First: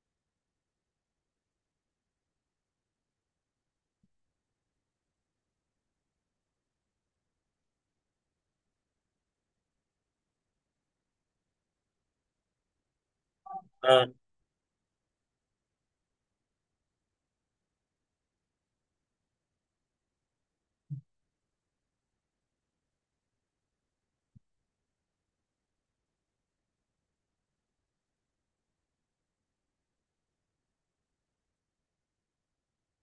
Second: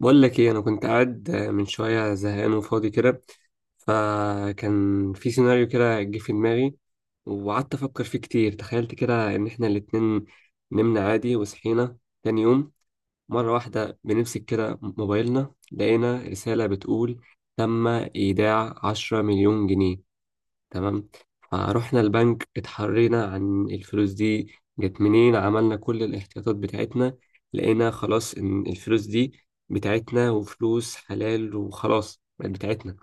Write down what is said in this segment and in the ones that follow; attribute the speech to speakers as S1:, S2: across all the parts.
S1: بقول لك ايه، انا كنت قاعد من شويه زهقان وفاضي كده. فكان في سيناريو كده جه في دماغي، وقعدت افكر فيه كتير. تخيلت كده ان احنا الاتنين نمنا عادي وصحينا تاني يوم، مره واحده
S2: آه.
S1: بنمسك كده موبايلنا لقينا رساله بتقول: تم ايداع 10 مليون جنيه. تمام. فروحنا البنك اتحرينا عن الفلوس دي جت منين، عملنا كل الاحتياطات بتاعتنا. لقينا خلاص ان الفلوس دي بتاعتنا وفلوس حلال، وخلاص بقت بتاعتنا.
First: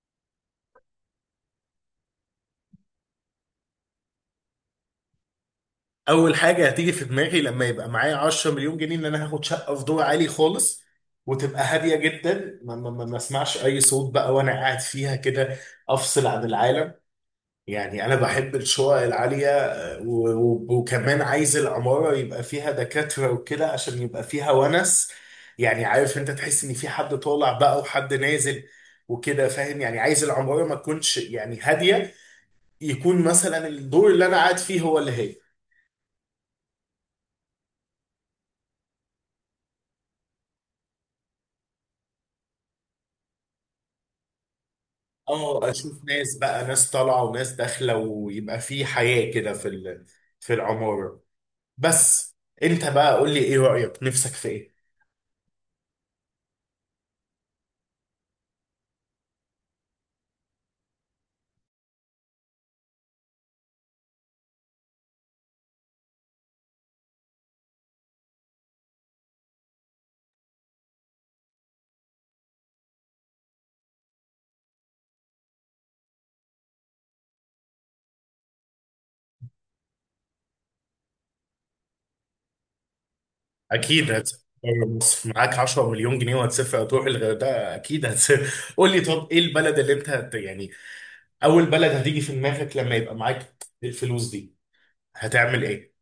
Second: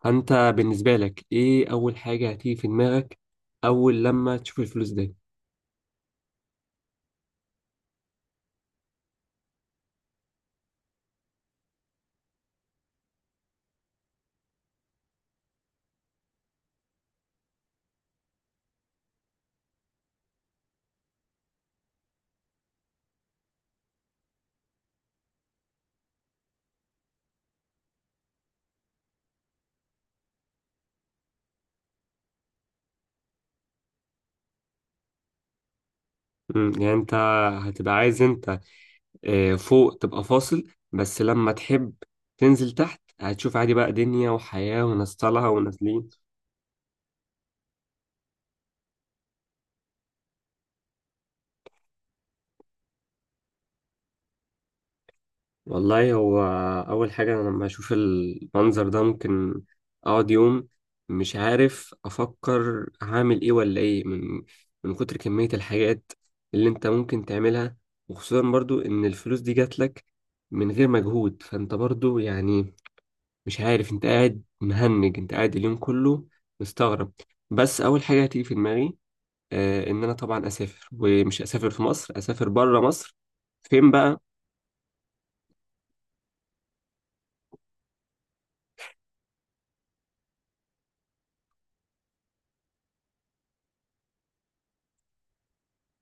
S1: فانت بالنسبة لك ايه اول حاجة هتيجي في دماغك اول لما تشوف الفلوس دي؟
S2: اول حاجه هتيجي في دماغي لما يبقى معايا 10 مليون جنيه ان انا هاخد شقه في دور عالي خالص، وتبقى هاديه جدا، ما اسمعش اي صوت بقى وانا قاعد فيها كده، افصل عن العالم. يعني انا بحب الشقق العاليه، وكمان عايز العماره يبقى فيها دكاتره وكده عشان يبقى فيها ونس. يعني عارف، انت تحس ان في حد طالع بقى وحد نازل وكده، فاهم. يعني عايز العماره ما تكونش يعني هاديه، يكون مثلا الدور اللي انا قاعد فيه هو اللي هادي.
S1: يعني انت هتبقى عايز انت فوق تبقى فاصل، بس لما تحب تنزل تحت هتشوف عادي بقى دنيا وحياة وناس طالعة
S2: اه، اشوف
S1: ونازلين.
S2: ناس بقى، ناس طالعه وناس داخله ويبقى في حياه كده في العماره. بس، انت بقى قول لي ايه رايك، نفسك في ايه؟
S1: والله هو أول حاجة، أنا لما أشوف المنظر ده ممكن أقعد يوم مش عارف أفكر هعمل إيه ولا إيه، من كتر كمية الحاجات اللي أنت ممكن تعملها. وخصوصا برضو إن الفلوس دي جاتلك من غير مجهود، فأنت برضو يعني مش عارف، أنت قاعد مهنج، أنت قاعد اليوم كله مستغرب. بس أول حاجة هتيجي في دماغي إن أنا طبعا أسافر، ومش أسافر في مصر، أسافر بره مصر. فين
S2: اكيد
S1: بقى؟
S2: هتسافر بره مصر، معاك 10 مليون جنيه، وهتسافر تروح الغردقه، اكيد هتسافر قول لي، طب ايه البلد اللي انت يعني اول بلد هتيجي في دماغك لما يبقى معاك الفلوس دي، هتعمل ايه؟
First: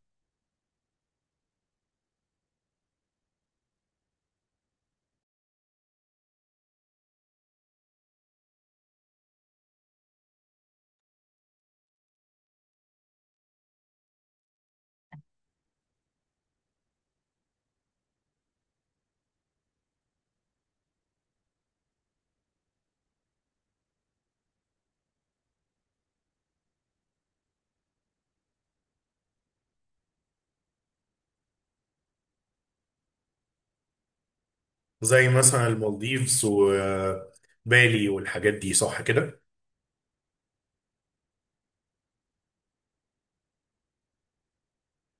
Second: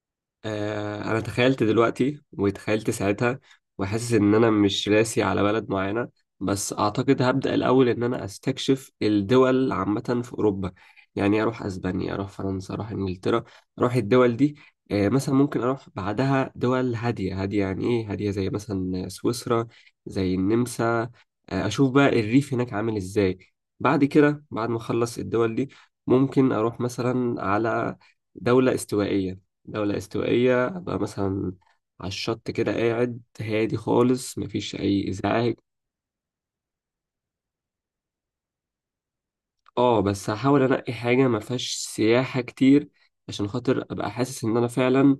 S1: انا تخيلت دلوقتي وتخيلت ساعتها، وحاسس ان انا مش راسي على بلد معينة. بس اعتقد هبدأ الاول ان انا استكشف الدول عامة في اوروبا، يعني اروح اسبانيا، اروح فرنسا، اروح انجلترا، اروح الدول دي. مثلا ممكن اروح بعدها دول هادية هادية، يعني ايه هادية؟ زي مثلا سويسرا، زي النمسا. اشوف بقى الريف هناك عامل ازاي. بعد كده، بعد ما اخلص الدول دي ممكن اروح مثلا على دولة استوائية. دولة استوائية أبقى مثلا على الشط كده قاعد هادي خالص، مفيش أي
S2: زي
S1: إزعاج.
S2: مثلا المالديفز وبالي والحاجات دي، صح كده؟
S1: اه بس هحاول أنقي حاجة مفيهاش سياحة كتير، عشان خاطر أبقى حاسس إن أنا فعلا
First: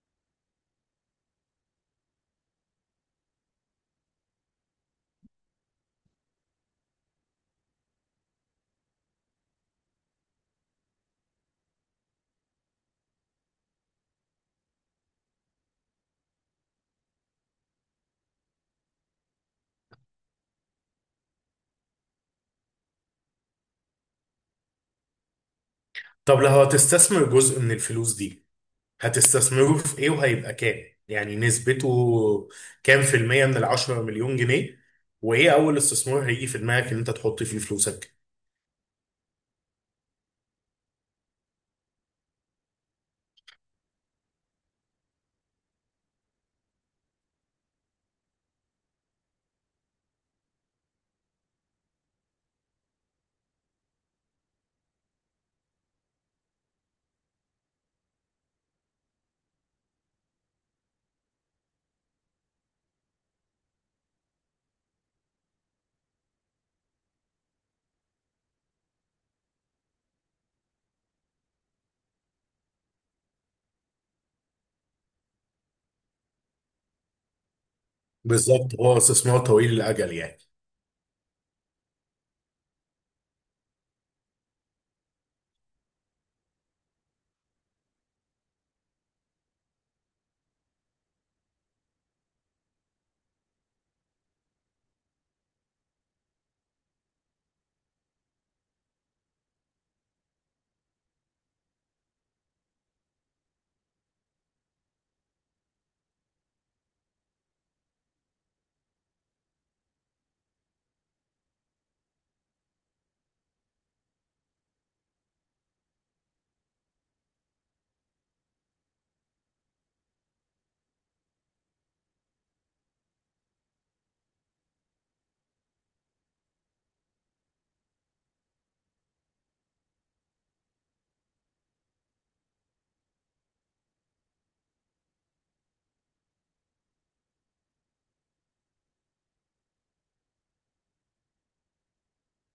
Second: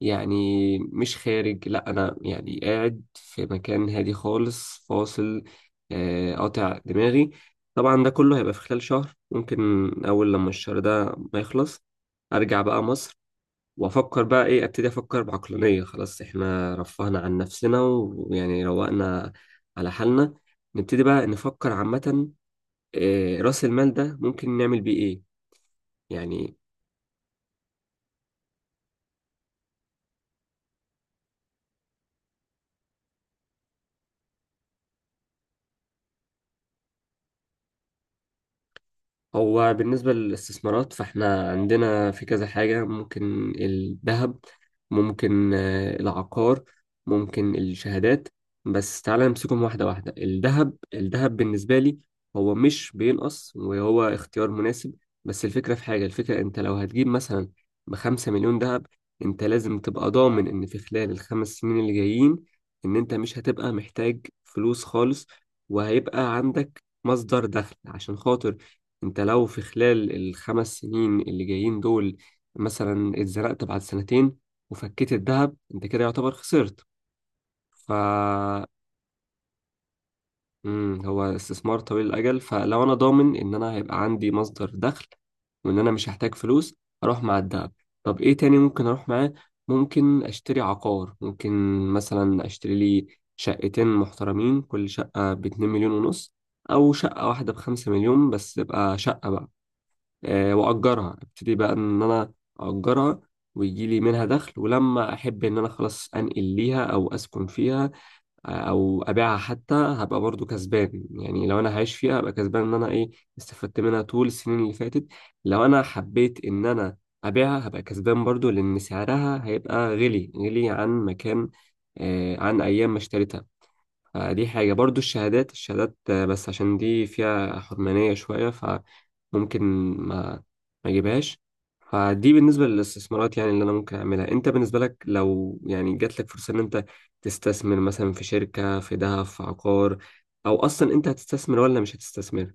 S1: يعني مش خارج، لأ أنا يعني قاعد في مكان هادي خالص فاصل، قاطع دماغي. طبعا ده كله هيبقى في خلال شهر ممكن. أول لما الشهر ده ما يخلص أرجع بقى مصر، وافكر بقى ايه، ابتدي افكر بعقلانيه. خلاص احنا رفهنا عن نفسنا ويعني روقنا على حالنا، نبتدي بقى نفكر عامه، راس المال ده ممكن نعمل بيه ايه
S2: طب لو
S1: يعني.
S2: هتستثمر جزء من الفلوس دي، هتستثمره في ايه؟ وهيبقى كام يعني نسبته، كام في المية من 10 مليون جنيه؟ وايه اول استثمار هيجي في دماغك ان انت تحط فيه فلوسك؟
S1: هو بالنسبة للاستثمارات، فاحنا عندنا في كذا حاجة، ممكن الذهب، ممكن العقار، ممكن الشهادات. بس تعالى نمسكهم واحدة واحدة. الذهب بالنسبة لي هو مش بينقص، وهو اختيار مناسب. بس الفكرة في حاجة، الفكرة انت لو هتجيب مثلا ب5 مليون ذهب، انت لازم تبقى ضامن ان في خلال الخمس سنين اللي جايين ان انت مش هتبقى محتاج فلوس خالص، وهيبقى عندك مصدر دخل. عشان خاطر انت لو في خلال الخمس سنين اللي جايين دول مثلا اتزنقت بعد سنتين وفكيت الذهب، انت كده يعتبر خسرت. ف
S2: بالظبط، هو استثمار طويل الاجل يعني.
S1: هو استثمار طويل الاجل، فلو انا ضامن ان انا هيبقى عندي مصدر دخل وان انا مش هحتاج فلوس، اروح مع الذهب. طب ايه تاني ممكن اروح معاه؟ ممكن اشتري عقار، ممكن مثلا اشتري لي شقتين محترمين، كل شقة ب2 مليون ونص، او شقة واحدة ب5 مليون بس تبقى شقة بقى. واجرها، ابتدي بقى ان انا اجرها، ويجي لي منها دخل، ولما احب ان انا خلاص انقل ليها او اسكن فيها، او ابيعها حتى هبقى برضو كسبان. يعني لو انا هعيش فيها هبقى كسبان ان انا ايه، استفدت منها طول السنين اللي فاتت. لو انا حبيت ان انا ابيعها هبقى كسبان برضو، لان سعرها هيبقى غلي عن مكان، عن ايام ما اشتريتها. دي حاجة برضو. الشهادات بس عشان دي فيها حرمانية شوية فممكن ما ما اجيبهاش. فدي بالنسبة للاستثمارات يعني اللي أنا ممكن أعملها. أنت بالنسبة لك لو يعني جات لك فرصة إن أنت تستثمر مثلا في شركة، في ذهب، في عقار، أو أصلا أنت هتستثمر ولا مش هتستثمر؟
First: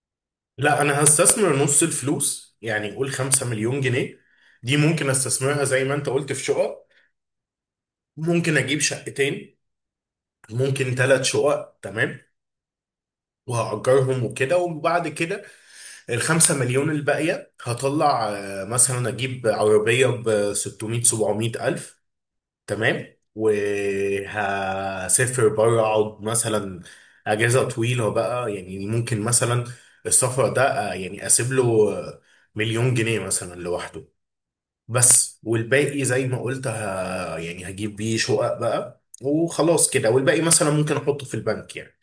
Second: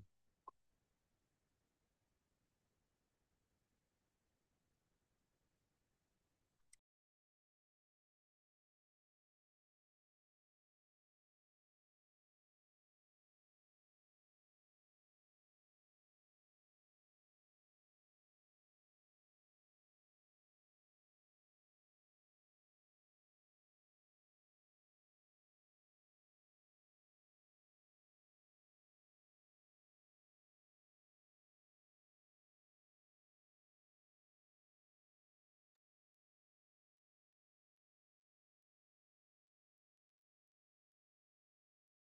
S2: لا، انا هستثمر نص الفلوس، يعني قول 5 مليون جنيه دي ممكن استثمرها زي ما انت قلت في شقق. ممكن اجيب شقتين، ممكن ثلاث شقق. تمام، وهأجرهم وكده. وبعد كده 5 مليون الباقية هطلع، مثلا أجيب عربية ب 600 700 ألف. تمام، وهسافر بره، أقعد مثلا أجازة طويلة بقى يعني، ممكن مثلا السفر ده يعني أسيب له آه، مليون جنيه مثلا لوحده بس. والباقي زي ما قلت، يعني هجيب بيه شقق بقى وخلاص كده، والباقي مثلا ممكن أحطه في البنك يعني.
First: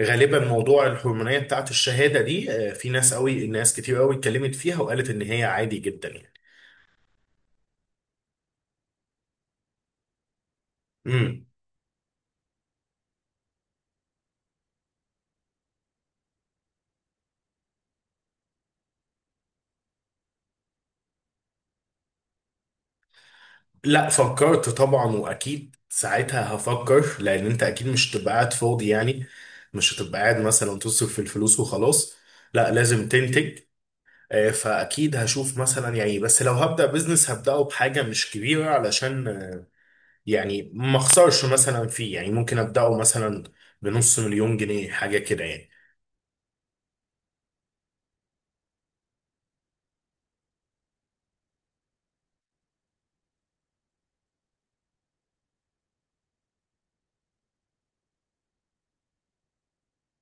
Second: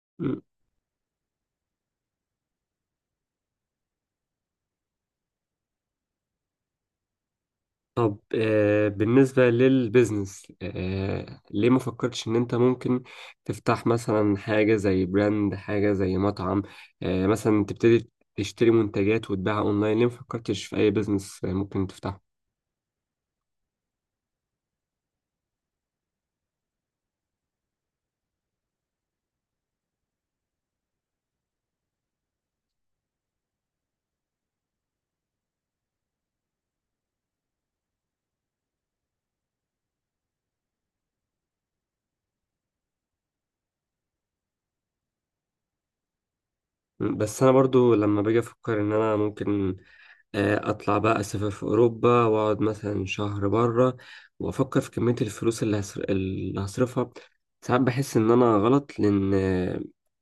S2: غالبا موضوع الهرمونية بتاعت الشهادة دي، في ناس قوي، ناس كتير قوي اتكلمت فيها وقالت ان هي عادي جدا يعني.
S1: طب بالنسبة للبيزنس،
S2: امم
S1: ليه ما فكرتش إن أنت ممكن تفتح مثلا حاجة زي براند، حاجة زي مطعم، مثلا تبتدي تشتري منتجات وتبيعها أونلاين؟ ليه ما فكرتش في أي بيزنس ممكن تفتحه؟
S2: لا، فكرت طبعا، واكيد ساعتها هفكر، لان انت اكيد مش هتبقى قاعد فاضي يعني، مش هتبقى قاعد مثلا تصرف في الفلوس وخلاص، لا لازم تنتج. فاكيد هشوف مثلا يعني. بس لو هبدأ بزنس هبدأه بحاجة مش كبيرة، علشان يعني ما اخسرش مثلا فيه يعني. ممكن أبدأه مثلا بنص مليون جنيه حاجة كده يعني.
S1: بس أنا برضو لما باجي أفكر إن أنا ممكن اطلع بقى اسافر في اوروبا واقعد مثلا شهر بره، وافكر في كميه الفلوس اللي اللي هصرفها. ساعات بحس ان انا غلط، لان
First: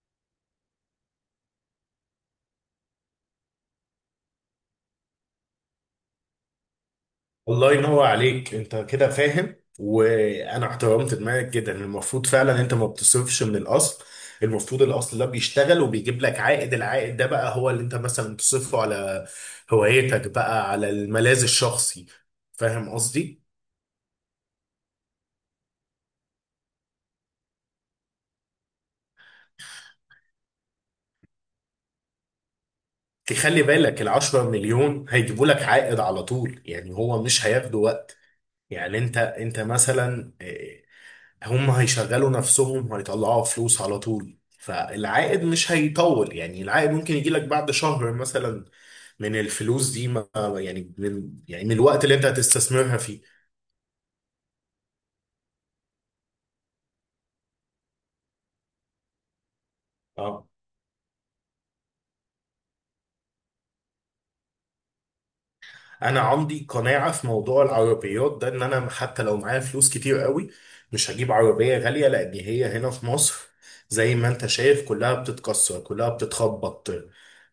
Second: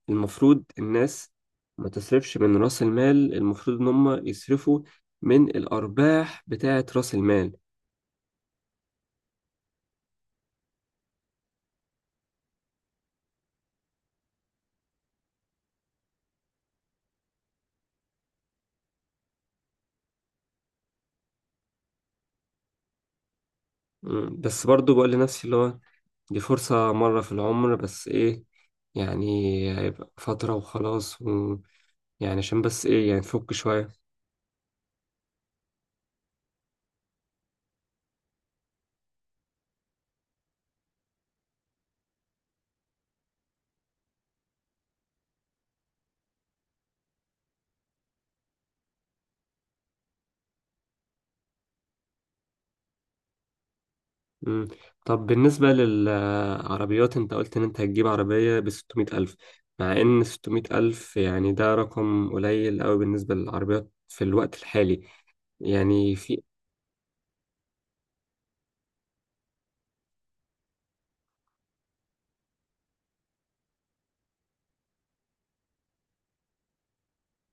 S1: المفروض الناس ما تصرفش من راس المال، المفروض ان هم يصرفوا من الارباح بتاعه راس المال.
S2: الله ينور عليك، انت كده فاهم، وانا احترمت دماغك جدا. المفروض فعلا انت ما بتصرفش من الاصل، المفروض الاصل ده بيشتغل وبيجيب لك عائد، العائد ده بقى هو اللي انت مثلا تصرفه على هوايتك بقى، على الملاذ الشخصي. فاهم قصدي؟
S1: بس برضو بقول لنفسي اللي هو دي فرصة مرة في العمر، بس ايه يعني، هيبقى فترة وخلاص، ويعني عشان بس ايه يعني نفك
S2: تخلي
S1: شوية.
S2: بالك العشرة مليون هيجيبوا لك عائد على طول يعني، هو مش هياخدوا وقت يعني. انت مثلا، هم هيشغلوا نفسهم وهيطلعوا فلوس على طول، فالعائد مش هيطول يعني، العائد ممكن يجي لك بعد شهر مثلا من الفلوس دي، ما يعني من يعني من الوقت اللي انت هتستثمرها فيه.
S1: مم. طب بالنسبة للعربيات، انت قلت ان انت هتجيب عربية ب600 ألف، مع ان
S2: اه،
S1: 600 ألف يعني ده رقم قليل قوي بالنسبة للعربيات في الوقت الحالي، يعني
S2: انا
S1: في.
S2: عندي قناعه في موضوع العربيات ده، ان انا حتى لو معايا فلوس كتير قوي مش هجيب عربيه غاليه، لان هي هنا في مصر، زي ما انت شايف كلها بتتكسر، كلها بتتخبط،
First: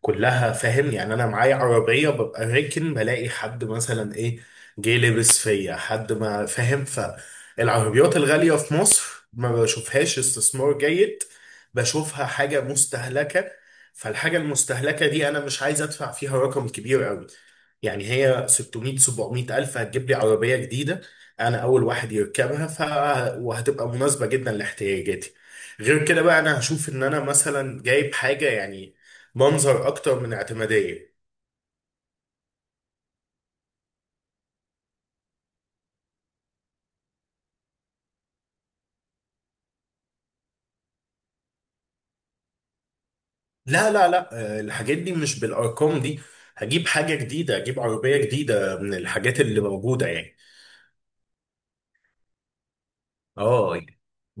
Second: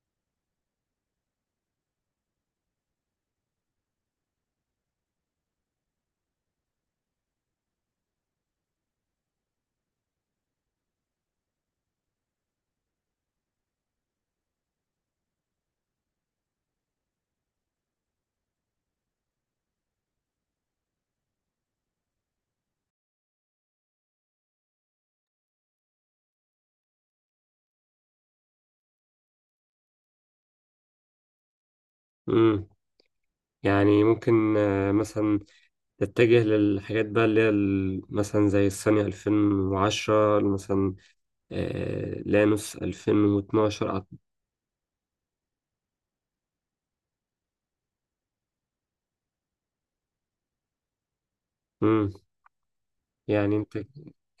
S2: كلها، فاهم يعني، انا معايا عربيه ببقى راكن بلاقي حد مثلا ايه جه لبس فيا، حد ما فاهم. فالعربيات الغاليه في مصر ما بشوفهاش استثمار جيد، بشوفها حاجه مستهلكه، فالحاجه المستهلكه دي انا مش عايز ادفع فيها رقم كبير قوي. يعني هي 600 700 ألف هتجيب لي عربية جديدة، أنا أول واحد يركبها، وهتبقى مناسبة جدا لاحتياجاتي. غير كده بقى أنا هشوف إن أنا مثلا جايب حاجة يعني منظر أكتر من اعتمادية.
S1: مم. يعني ممكن مثلا تتجه للحاجات بقى اللي هي مثلا زي الصينية 2010 مثلا، لانوس
S2: لا
S1: 2012
S2: لا لا، الحاجات دي مش بالأرقام دي، هجيب حاجة جديدة، هجيب عربية جديدة من الحاجات اللي موجودة يعني.
S1: مم. يعني انت
S2: اه،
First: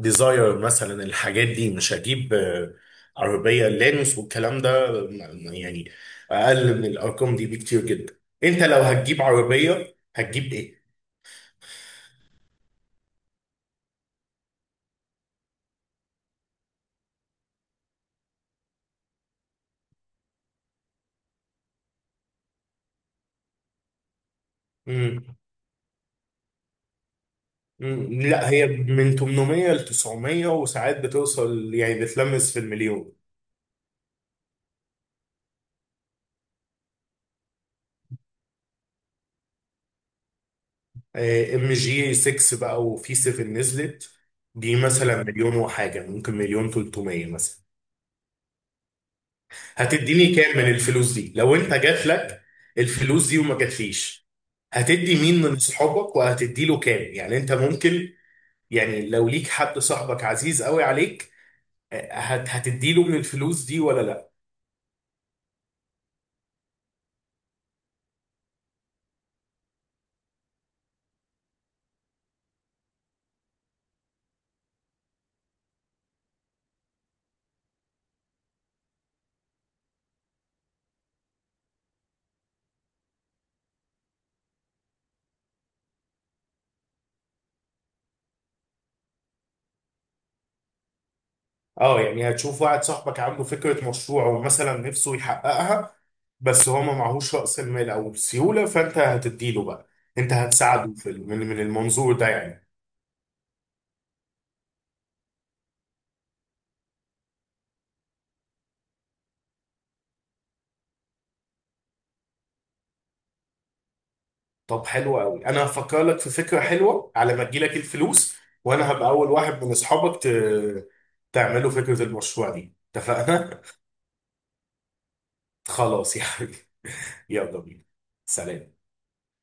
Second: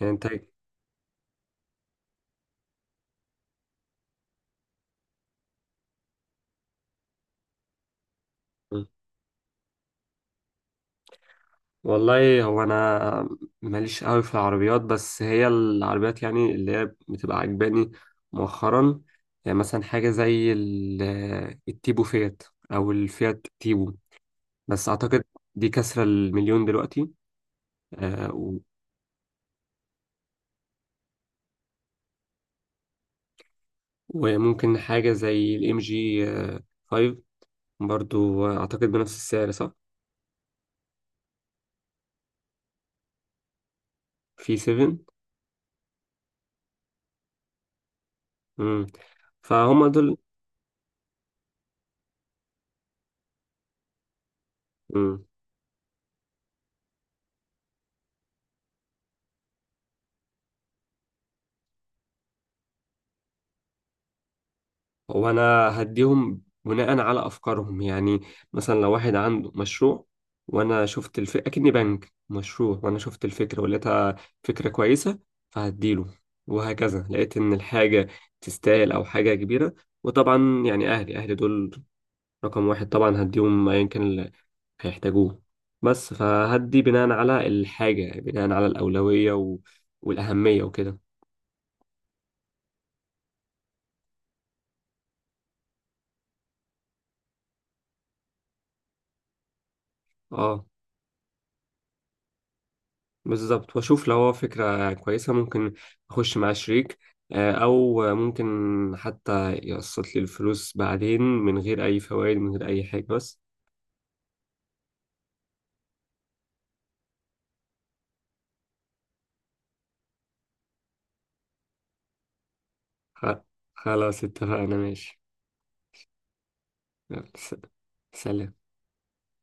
S1: يعني
S2: مثلا الحاجات دي مش هجيب، عربية لانوس والكلام ده يعني اقل من الارقام دي بكتير جدا. انت لو
S1: انت
S2: هتجيب عربية هتجيب ايه؟
S1: والله هو، انا ماليش قوي في العربيات، بس هي العربيات يعني اللي هي بتبقى عجباني مؤخرا، يعني مثلا حاجه زي التيبو فيات، او الفيات تيبو، بس اعتقد
S2: مم.
S1: دي كسره المليون دلوقتي.
S2: مم.
S1: آه،
S2: لا،
S1: و-
S2: هي من 800 ل 900، وساعات بتوصل يعني بتلمس في المليون.
S1: وممكن حاجه زي الام جي 5، برضو اعتقد بنفس السعر، صح؟
S2: ام جي 6 بقى، وفي 7 نزلت.
S1: في
S2: دي
S1: 7.
S2: مثلا مليون وحاجة، ممكن مليون 300 مثلا.
S1: امم فهم دول.
S2: هتديني كام من الفلوس دي لو انت جات لك الفلوس دي وما جاتليش؟ هتدي مين من صحابك؟ وهتدي له كام يعني؟ انت ممكن يعني، لو ليك حد صاحبك عزيز قوي عليك، آه، هت هتدي له من الفلوس دي ولا لا؟
S1: وانا هديهم بناء على افكارهم، يعني مثلا لو واحد عنده مشروع وانا اكني بنك مشروع وانا شفت الفكره ولقيتها فكره كويسه، فهديله. وهكذا لقيت ان الحاجه تستاهل، او حاجه كبيره. وطبعا يعني اهلي دول رقم واحد، طبعا هديهم ايا كان اللي هيحتاجوه. بس فهدي بناء على الحاجه، بناء على الاولويه والاهميه وكده.
S2: اه، يعني هتشوف واحد صاحبك عنده فكرة مشروع ومثلا نفسه يحققها، بس هو ما معهوش رأس المال او السيولة، فانت هتدي له بقى. انت
S1: اه
S2: هتساعده من المنظور ده يعني.
S1: بالظبط، واشوف لو هو فكرة كويسة ممكن اخش مع شريك، او ممكن حتى يقسط لي الفلوس بعدين من غير اي فوائد، من غير اي حاجة بس.
S2: طب حلو قوي، انا هفكر لك في فكره حلوه على ما تجيلك الفلوس، وانا هبقى اول واحد من اصحابك تعملوا فكره المشروع دي،
S1: خ-
S2: اتفقنا؟
S1: خلاص اتفقنا، ماشي.
S2: خلاص يا حبيبي،
S1: يلا
S2: يلا بينا،
S1: سلام.
S2: سلام.